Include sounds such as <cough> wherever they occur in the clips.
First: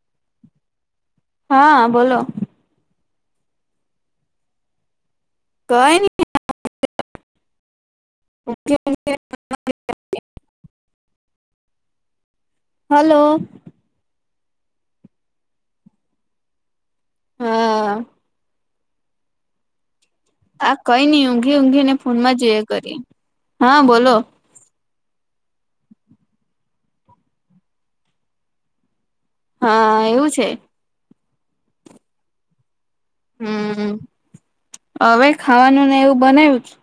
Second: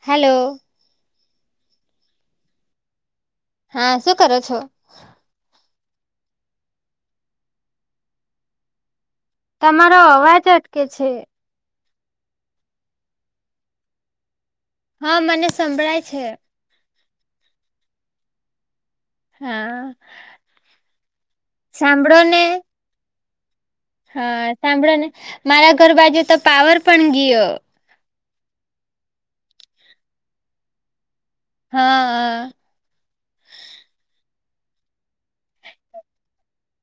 Hello હા બોલો હા શું કરો છો <unintelligible> ઓકે તમારો અવાજ અટકે છે હલો હા મને સંભળાય છે હા હા આ કઈ નઈ ઊંઘી ઊંઘી ને ફોનમાં જોઈએ કરી હા બોલો હા સાંભળો ને મારા ઘર બાજુ તો પાવર પણ ગયો હા એવું છે હા હમ હવે ખાવાનું ને એવું બનાવ્યું છે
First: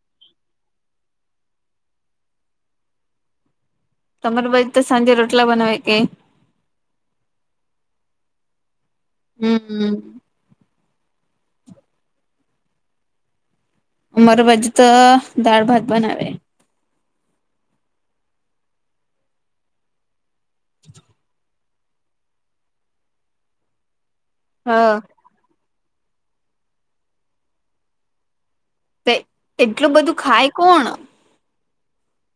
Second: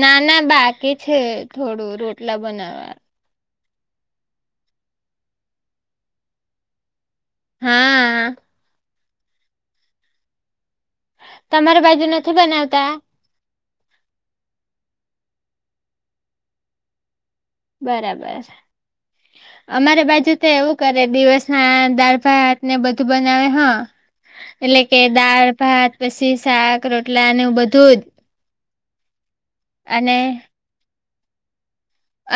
ના ના બાકી છે થોડું રોટલા બનાવા તમાર બજ તો બનાવે કે હા હમ તમારી બાજુ નથી બનાવતા ઉમર બાજ તો દાળ ભાત બનાવે બરાબર અમારે બાજુ તો એવું કરે દિવસ હા દાળ ભાત ને બધું બનાવે હા હા કે દાળ પછી શાક રોટલાને બધું જ એટલું બધું અને ખાય કોણ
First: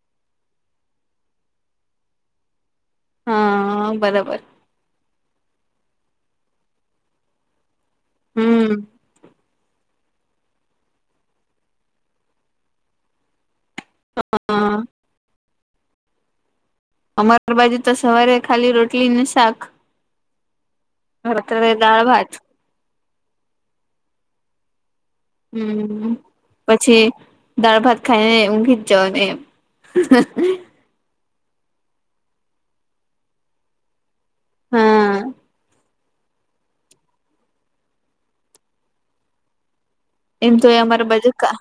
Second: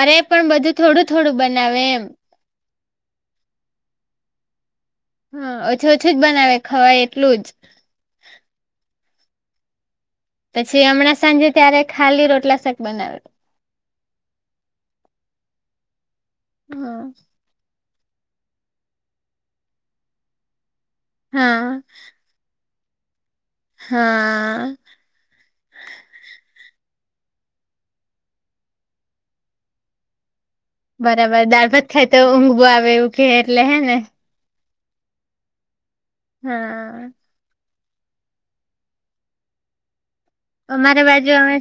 અરે પણ બધું થોડું થોડું બનાવે એમ હા બરાબર હા ઓછુ ઓછુ જ બનાવે ખવાય એટલું જ હમ પછી હમણાં સાંજે ત્યારે ખાલી રોટલા શાક બનાવે હા હા અમાર બાજુ તો સવારે ખાલી રોટલી ને શાક હા રાત્રે દાળ ભાત હા હમ પછી દાળ ભાત ખાઈને ઊંઘી જ જાવ ને એમ હ <unintelligible> બરાબર દાળભાત ખાય તો ઊંઘ આવે એવું કે એટલે હે ને હા હમ એમ તો એ અમારે અમારા બાજુ બધું અમે કા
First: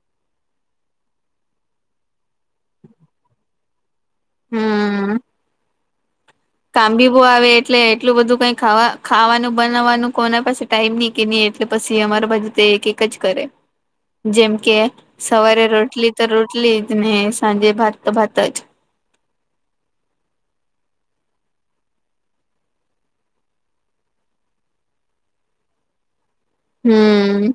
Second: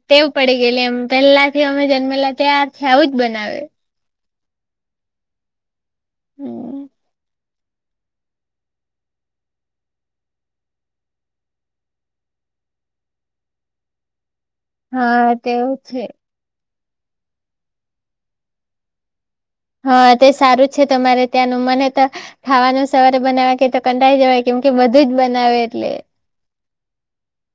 ટેવ પડી ગયેલી એમ પેલા થી અમે જન્મેલા ત્યારથી આવું જ બનાવે હમ હમ કામબીબો આવે એટલે એટલું બધું કઈ ખાવા ખાવાનું બનાવવાનું કોના પાસે ટાઈમ ની કે ની એટલે પછી અમારા બાજુ તો એક એક જ કરે <inaudible> જેમ કે હા સવારે તેવું છે રોટલી તો રોટલી જ ને સાંજે ભાત તો ભાત જ હા તે સારું છે તમારે ત્યાંનું મને તો ખાવાનું સવારે બનાવવા કે તો કંટાળી જવાય કેમ બધુંજ બનાવે એટલે હમ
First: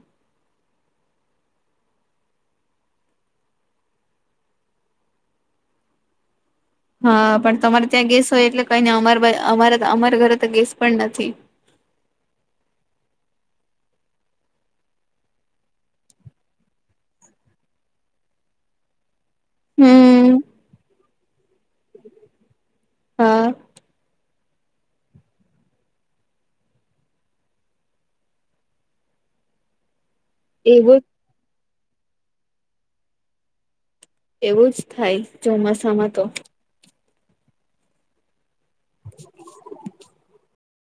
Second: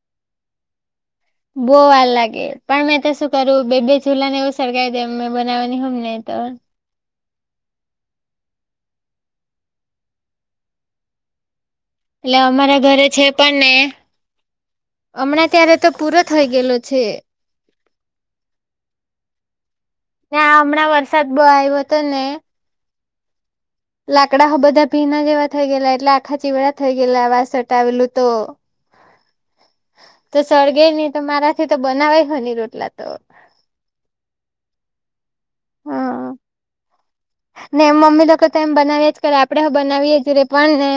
બઉ વાર લાગે પણ મેં તો શું કરું બે બે ચુલા ને એવું સળગાવી દેવ મેં બનાવવાની હોય ને તો હા પણ તમારે ત્યાં ગેસ હોય એટલે કઈ નઈ અમા અમારા અમારા ઘરે તો ગેસ પણ નથી એટલે અમારા ઘરે છે પણ ને હમણાં ત્યારે તો પૂરો થઇ ગયેલો છે હમ. ના હમણાં વરસાદ બવ આવ્યો તો ને હા લાકડા બધા ભીના જેવા થઈ ગયે એટલે આખા ચીવડા થઈ ગયલા આવા વાસટ આવેલું તો તો સળગે એવું નહી તો મારાથી તો બનાવાય નીહો રોટલા તો એવું જ થાય ચોમાસામાં તો હા ને મમ્મી તો લોકો તો એમ બનાવી્યા જ કરે આપડે હૌ બનાવીએે જ રે પણ ને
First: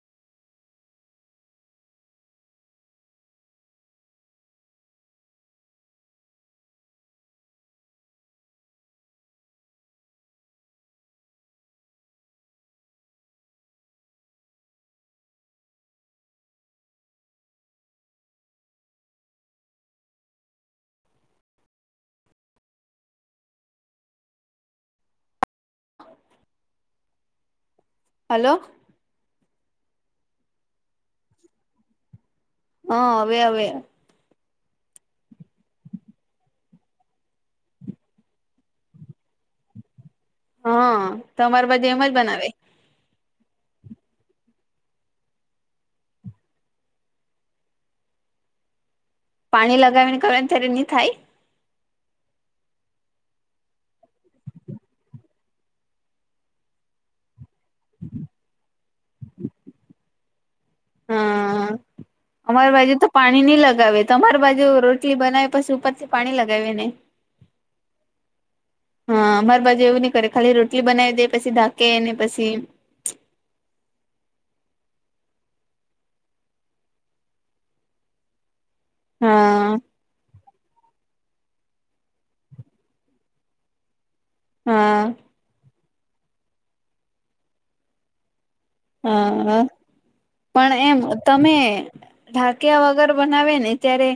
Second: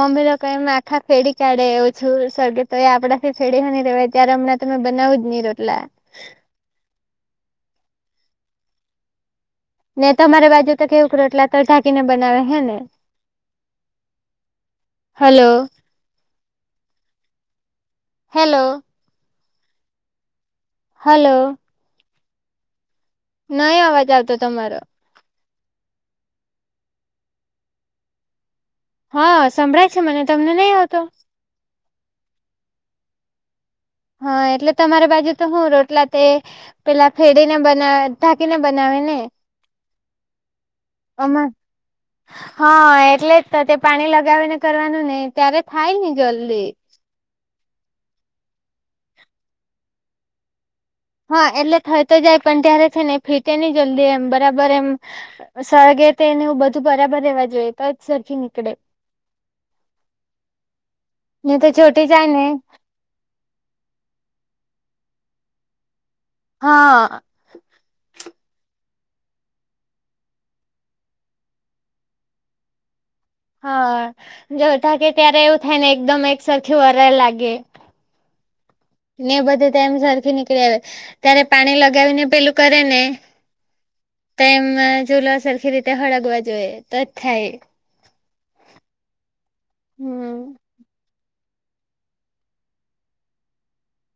મમ્મી લોકો એમ આખા ફેડી કાઢે એવું ઓછું સળગે તો એ આપડે ફેડવાની રહેવાય ત્યારે હમણાં તો મે બનાવું જ ની રોટલા ને તમારી બાજુ તો કેવું રોટલા તો ઢાકીને બનાવે હે ને હલો. હેલો. હલો. નઈ અવાજ આવતો તમારો હલો. હા સંભળાય છે મને તમને નહીં આવતો હા હવે હવે હા એટલે તમારી બાજુ તો હું રોટલા તે પેલા ફેડી ને બનાવે, ઢાકીને બનાવે ને. હા અમાર તમારી બાજુ એમ જ બનાવે હા હા એટલે જતો તે પાણી લગાવી ને કરવાનું ને ત્યારે થાય ની જલ્દી. પાણી લગાવીને કરવાનું ત્યારે નહી થાય? હા એટલે થઈ તો જાય પણ ત્યારે છે ને ફીટે નહીં જલ્દી એમ બરાબર એમ સળગે તે એને બધું બરાબર રહેેવા જોઈએ તો જ સરખી નીકળે. નહી તો હા ચોટી જાય ને અમારે બાજુ તો પાણી નહી લગાવે તમારી બાજુ રોટલી બનાવે પછી ઉપરથી પાણી લગાવે ને? <inaudible> હા અમારી બાજુ એવું નઈ કરે ખાલી રોટલી બનાવી દે પછી ઢાંકે ને પછી હા જો ઢાંકે ત્યારે એવું થાય ને એકદમ એક સરખી વરાડ લાગે. ને બધે હા તેમ સરખી નીકળી આવે. ત્યારે પાણી લગાવીને પેલું કરે ને તો એમ હા ચૂલો સરખી રીત તે હળગવા જોઈએ તો જ થાય. હા હ હમ્મ. પણ એમ તમે ઢાંક્યા વગર બનાવે ને ત્યારે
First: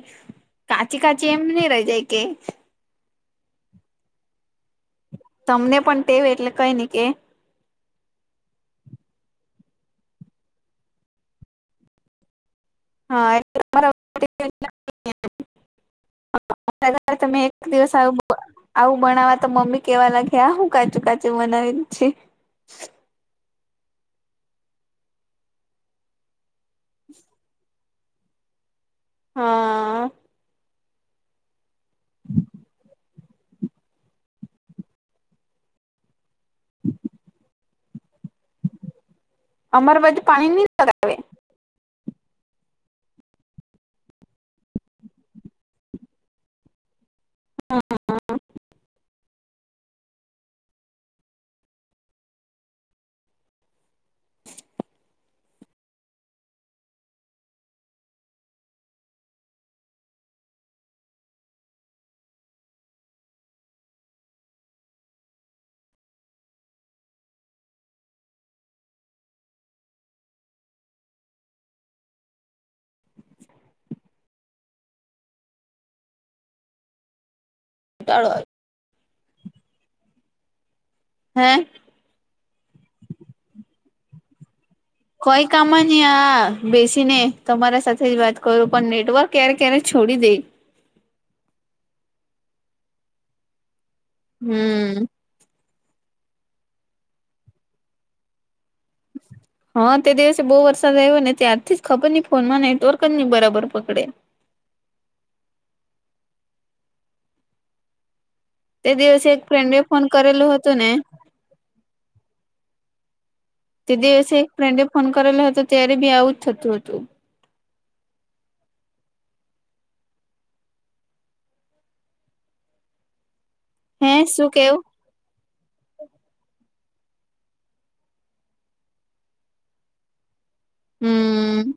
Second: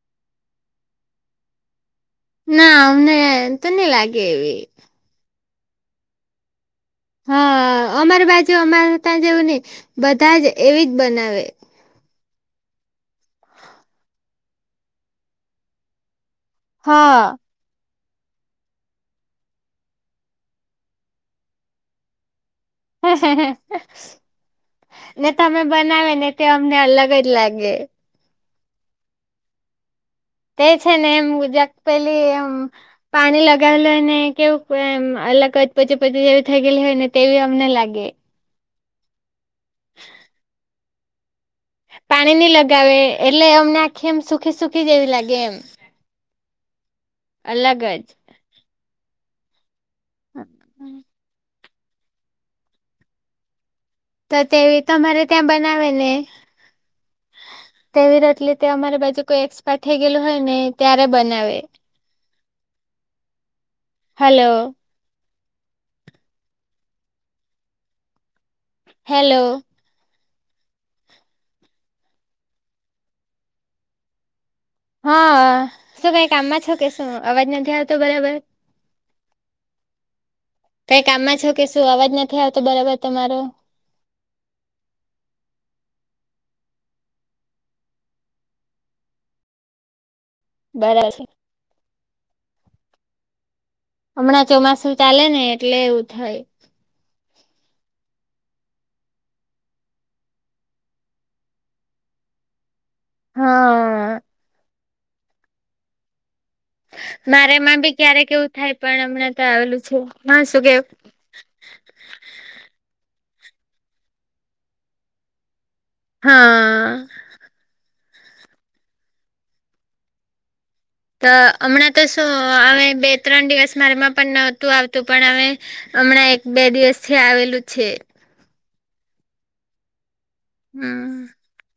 કાચી કાચી એમ ની રહી જાય કે? ના અમને એમ તો નહી લાગે એવી. તમને પણ ટેવ એટલે કઈ નહી કે. હા અમારી બાજુ અમારે ત્યાં જેવું નહીં બધા જ એવી જ બનાવે. હા એટલે <unintelligible> હા તમે એક દિવસ આવું આવું બનાવા તો મમ્મી કેવા લાગ્યા આ હું કાચું કાચું બનાવી છે. ને તમે બનાવે ને તે અમને અલગ જ લાગે. હા હા. એ છે ને એમ મું જાક પેલી આમ પાણી લગાવેલુ હોય ને કેવું એમ અલગ જ પછી પછી જેવુ થઈ ગેલી હોય ને તેવી અમને લાગે. અમારે બાજુ પાણી નહી લગાવે. પાણી નહી લગાવે એટલે અમને આખી એમ સુખી સુખી જેવી લાગે એમ. અલગ જ. હા હમ્મ. તો તેવી તમારે ત્યાં બનાવે ને? તેવી રોટલી તે અમારી બાજુ કોઈ એક્સપાયર થઇ ગયેલું હોય ને ત્યારે બનાવે. હલો, હેલો, હા શું કઈ કામમાં છો કે શું? અવાજ નથી આવતો બરાબર? કઈ કામમાં છો હે કે શું અવાજ નથી આવતો બરાબર તમારો. કોઈ કામ નહી આ બેસી ને તમારા સાથે જ વાત કરું. પણ નેટવર્ક ક્યારે ક્યારે છોડી દે. બરા છે. હમણાં ચોમાસું હમ. ચાલે ને એટલે એવું થાય. હા તે દિવસે બહુ વરસાદ આવ્યો ને ત્યારથી જ ખબર નહી ફોનમાં નેટવર્ક જ નહી બરાબર પકડે. હા મારે માં ભી ક્યારેક એવું થાય તે પણ દિવસે હમણાં એક તો ફ્રેન્ડે આવેલું છે ફોન કરેલો હહ શું હતો કેવ? ને તે દિવસે એક ફ્રેન્ડે ફોન કરેલો હતો ત્યારે બી આવું જ થતું હા હતું. તો હમણાં તો શું હવે બે ત્રણ દિવસમા હે મારેમાં પણ શું નહોતું કેવું આવ તું પણ હવે હમણાં એક બે દિવસથી આવેલું છે. હમ,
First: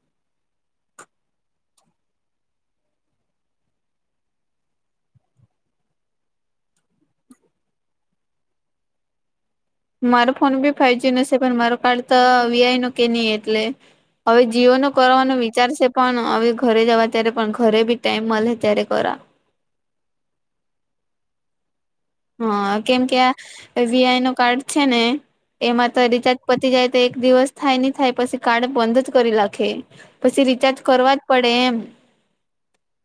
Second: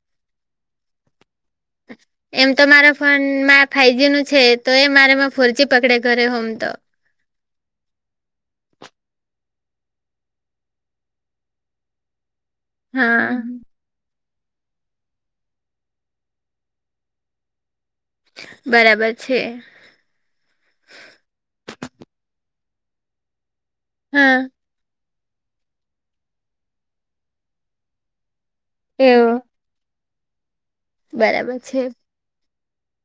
એમ તો મારા ફોનમા ફાઈવજી નું છે એ તો એ મારે ફોરજી પકડે ઘરે હોમ તો, મારો ફોન બી ફાઈવ જી નો છે પણ મારો કાર્ડ તો વીઆઈ નો કે ની હા એટલે, હવે જીઓ નો કરવાનો વિચારશે પણ હવે ઘરે જવા ત્યારે પણ ઘરે બી, ટાઈમ મળે ત્યારે બરાબર કરા, છે. હા કેમ કે આ વી આઈ નો હા કાર્ડ, છે ને એમાં તો રિચાર્જ પતી જાય તો એક દિવસ થાય નહી થાય પછી કાર્ડ બંધ જ કરી એવું નાખે, પછી રિચાર્જ કરવા જ પડે બરાબર એમ, છે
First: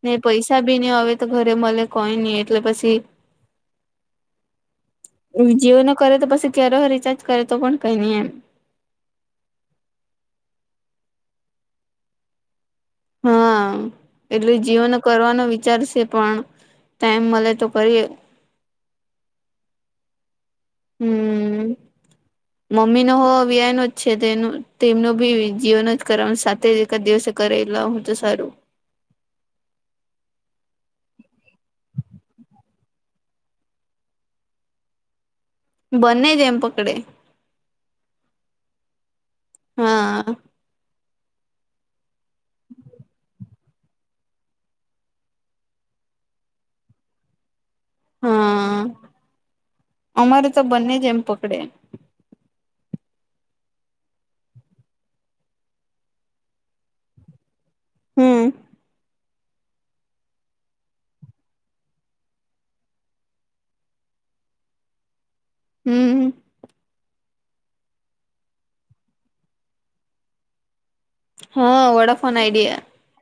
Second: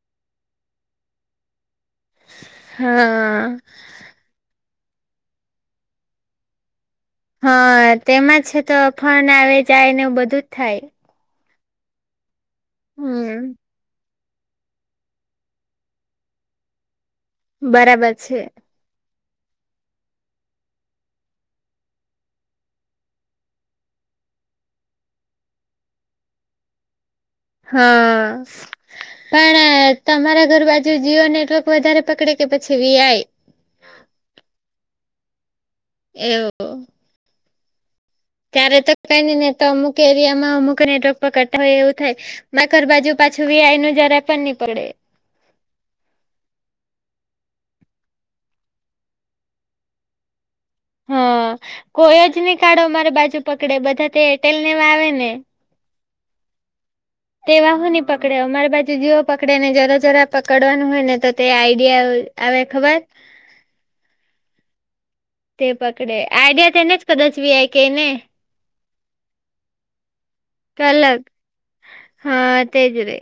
અને પૈસા બી નહી હવે તો ઘરે મળે કોઈ નહી એટલે પછી, હા જીઓ નો કરે તો પછી ક્યારે રિચાર્જ, કરે તો પણ હા કઈ નઈ એમ તેમાં છે તો ફોન આવે જાય ને બધું જ થાય. હા હમ એટલે જીયોનો કરવાનો વિચારશે પણ, ટાઈમ મળે તો કરી બરાબર એ, છે હમ <inaudible> મમ્મી નો હો વી આઈ નો જ છે તેનું તેમનો ભી જીયો નો જ કરવા સાથે એક દિવસે કરવી લઉ તો સારું. હા પણ તમારા ઘર બાજુ જીઓ નેટવર્ક વધારે પકડે કે પછી વી આઈ. બંને જ એમ એવું પકડે, ત્યારે તો કઈ નહી ને તો અમુક હા એરિયા માં અમુક નેટવર્ક પકડતા હોય એવું થાય, મારા ઘર બાજુ પાછું વી આઈ નો જરા પણ નહી પકડે. હા, અમારે તો બંને જ એમ હા પકડે. કોઈ જ નહી કાઢો મારે બાજુ પકડે બધા તે એરટેલ લેવા આવે ને, તે વા હું ની પકડે હમ અમારી બાજુ જીઓ. પકડે ને જરા જરા પકડવાનું હોય ને તો તે આઈડિયા આવે ખબર, તે પકડે હમ આઈડિયા તેને કદાચ વી આઈ કે ને, કલર હા વડાફોન હા આઈડિયા તેજ રે,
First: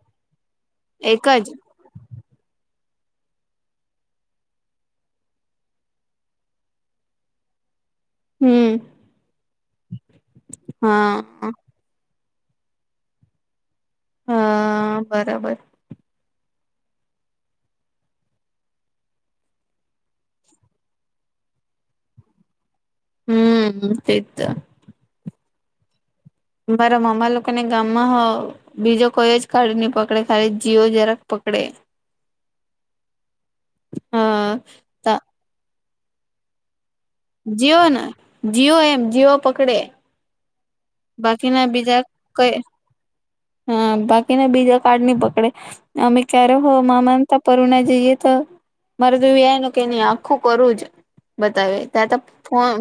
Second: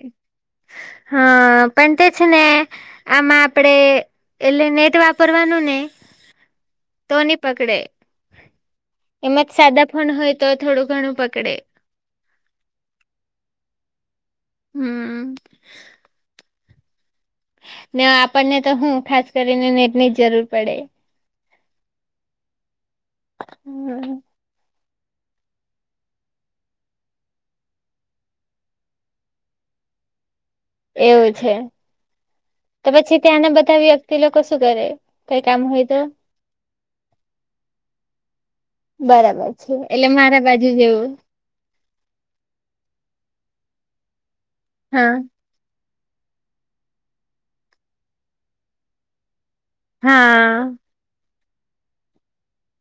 એક જ હા પણ તે છે ને આમાં આપણે એટલે નેટ વાપરવાનું નહીં. તો નહી પકડે, હમ એમ જ સાદા ફોન હોય તો થોડું ઘણું હા પકડે. હા હમ બરાબર, ને આપણને તો હું ખાસ કરીને નેટની જ જરૂર પડે. હમ તે જ તો. મારા મામા લોકોને ગામમાં બીજો કોઈ જ કાર્ડ નહી પકડે ખાલી જીઓ જ એવું છે તો પછી ત્યાંના બધા વ્યક્તિ લોકો હા શું કરે ત કઈ કામ હોય તો જીઓ ને જીઓ એમ જીઓ બરાબર છે પકડે એટલે મારા બાજુ જેવું બાકીના બીજા કઈ હા બાકીના બીજા કાર્ડ હા નહી પકડે પછી અમે જ્યારે હો મામા તે ત્યાં પરુણા જઈએ તો મારું જે વી આઈ નો કે નહી આખું હા કોરું જ બતાવે ત્યાં તો ફોન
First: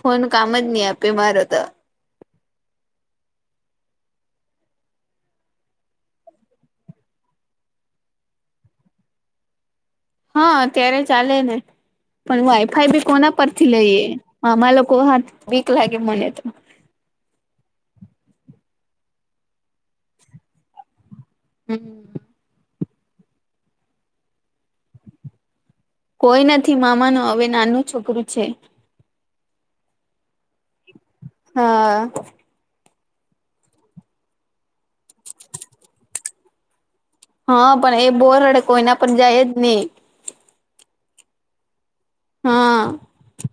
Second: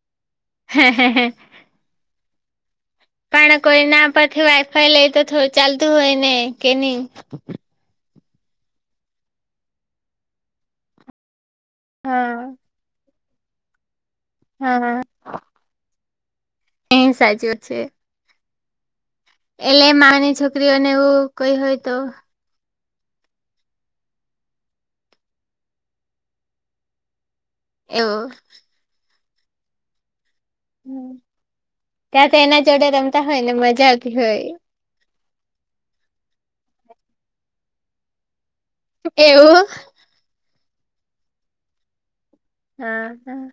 ફોન કામ જ નહી આપે મારે તો પણ કોઈના પરથી વાઈફાઈ લઈ તો થોડું ચાલતું હોય ને કે નહી હા ત્યારે ચાલે ને પણ હા વાઈફાઈ કોના પરથી મામા હા. લોકો હાથ બીક લાગે મને તો એ સાચવુ છે એટલે મામા ની છોકરીઓને એવું કઈ હોય તો હમ કોઈ નથી મામાનું હવે નાનું એવું છોકરું છે હમ હા ત્યાં તો એના જોડે રમતા હોય ને મજા આવતી હોય હા પણ એ બહુ રડે કોઈના પર જાય જ એવું. નહી હા હા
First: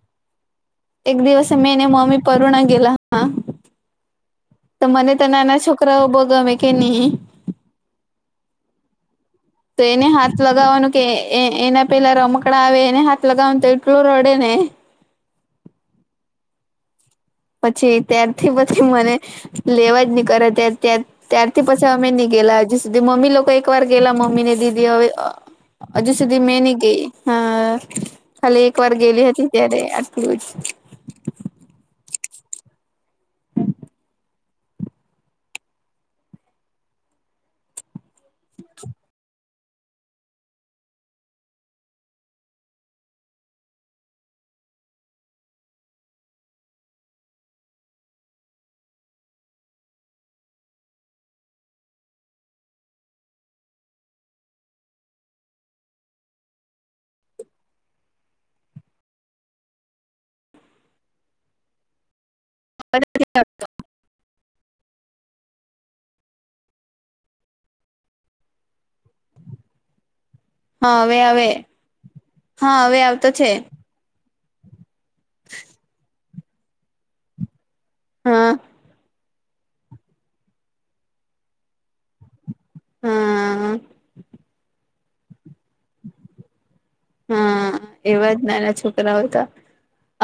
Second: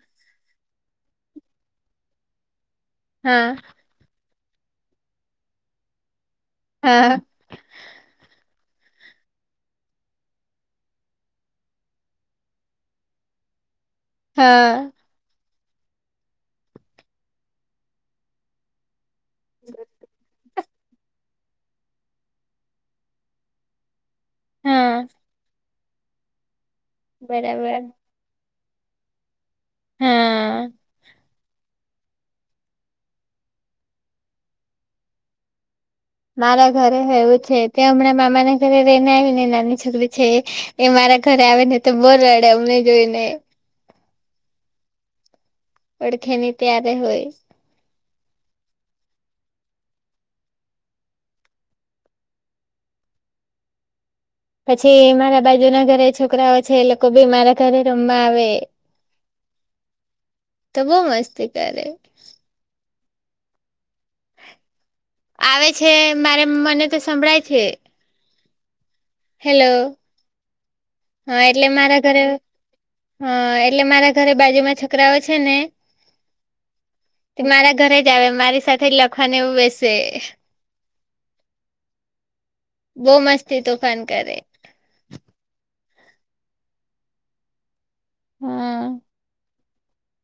એક દિવસે મે ને મમ્મી પરુણા ગેલા હા તો મને તો નાના છોકરાઓ બો ગમે કે નહી હા તો એને હાથ લગાવવાનું કે એના પેલા રમકડા આવે એને હાથ લગાવવાનું તો મલૂરોડે ને હા પછી ત્યારથી પછી મને લેવા નહી ત્યારે તં ત્યારથી પછી અમે નહી ગેલા હજી સુધી મમ્મી લોકો એક વાર ગેલા મમ્મી ને દીદી હા હવે હજ સુધી મેનની ગઈ હા બરાબર ખાલી એક વાર ગેલી હતી ત્યારે આટલું જ હા મારા ઘરે હોવું છે ત્યાં હમણાં મામા ના ઘરે રઈને આવીને નાની છોકરી છે એ મારા ઘરે આવે ને તો બર રડે અમને જોઈને પડખે ની ત્યારે હોય પછી મારા બાજુ ના ઘરે છોકરાઓય છે એ લોકો બી મારા ઘરે રમમાં આવે તો બહ મસ્તી કર હ <unintelligible> આવે છે મારે મને તો સંભળાય છે હેલો હવે હા આવે એટલે મારા ઘરે હા હવે આવતો છે હા એટલે મારા ઘરે બાજુમાં છકરાઓ છે ને તે મારા ઘરે જ આવે હા મારી સાથે ખને બેસે બહુ મસ્તી તો હા ફાન કરે હા એવા જ નાના હા છોકરા હતા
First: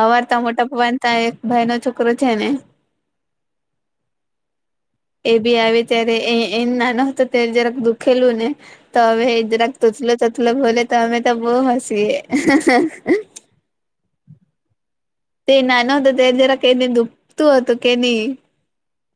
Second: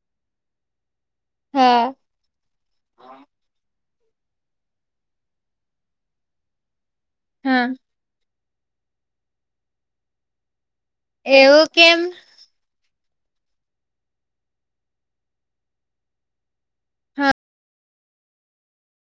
અવારતા મોટા પગવાન ત એક ભાઈ નો હા છોકરો છે ને એ બી આવે ત્યારે એ એ નાનો હતો ત્યારે હા જ્યારેક દુ ખેલું ને તોમે એજરા તોતલો ભોલે તો તો બો એવું કેમ હસી હ હ <unintelligible> તે નાનો હતો તે જરા કેને હ દુખતું હતું કેની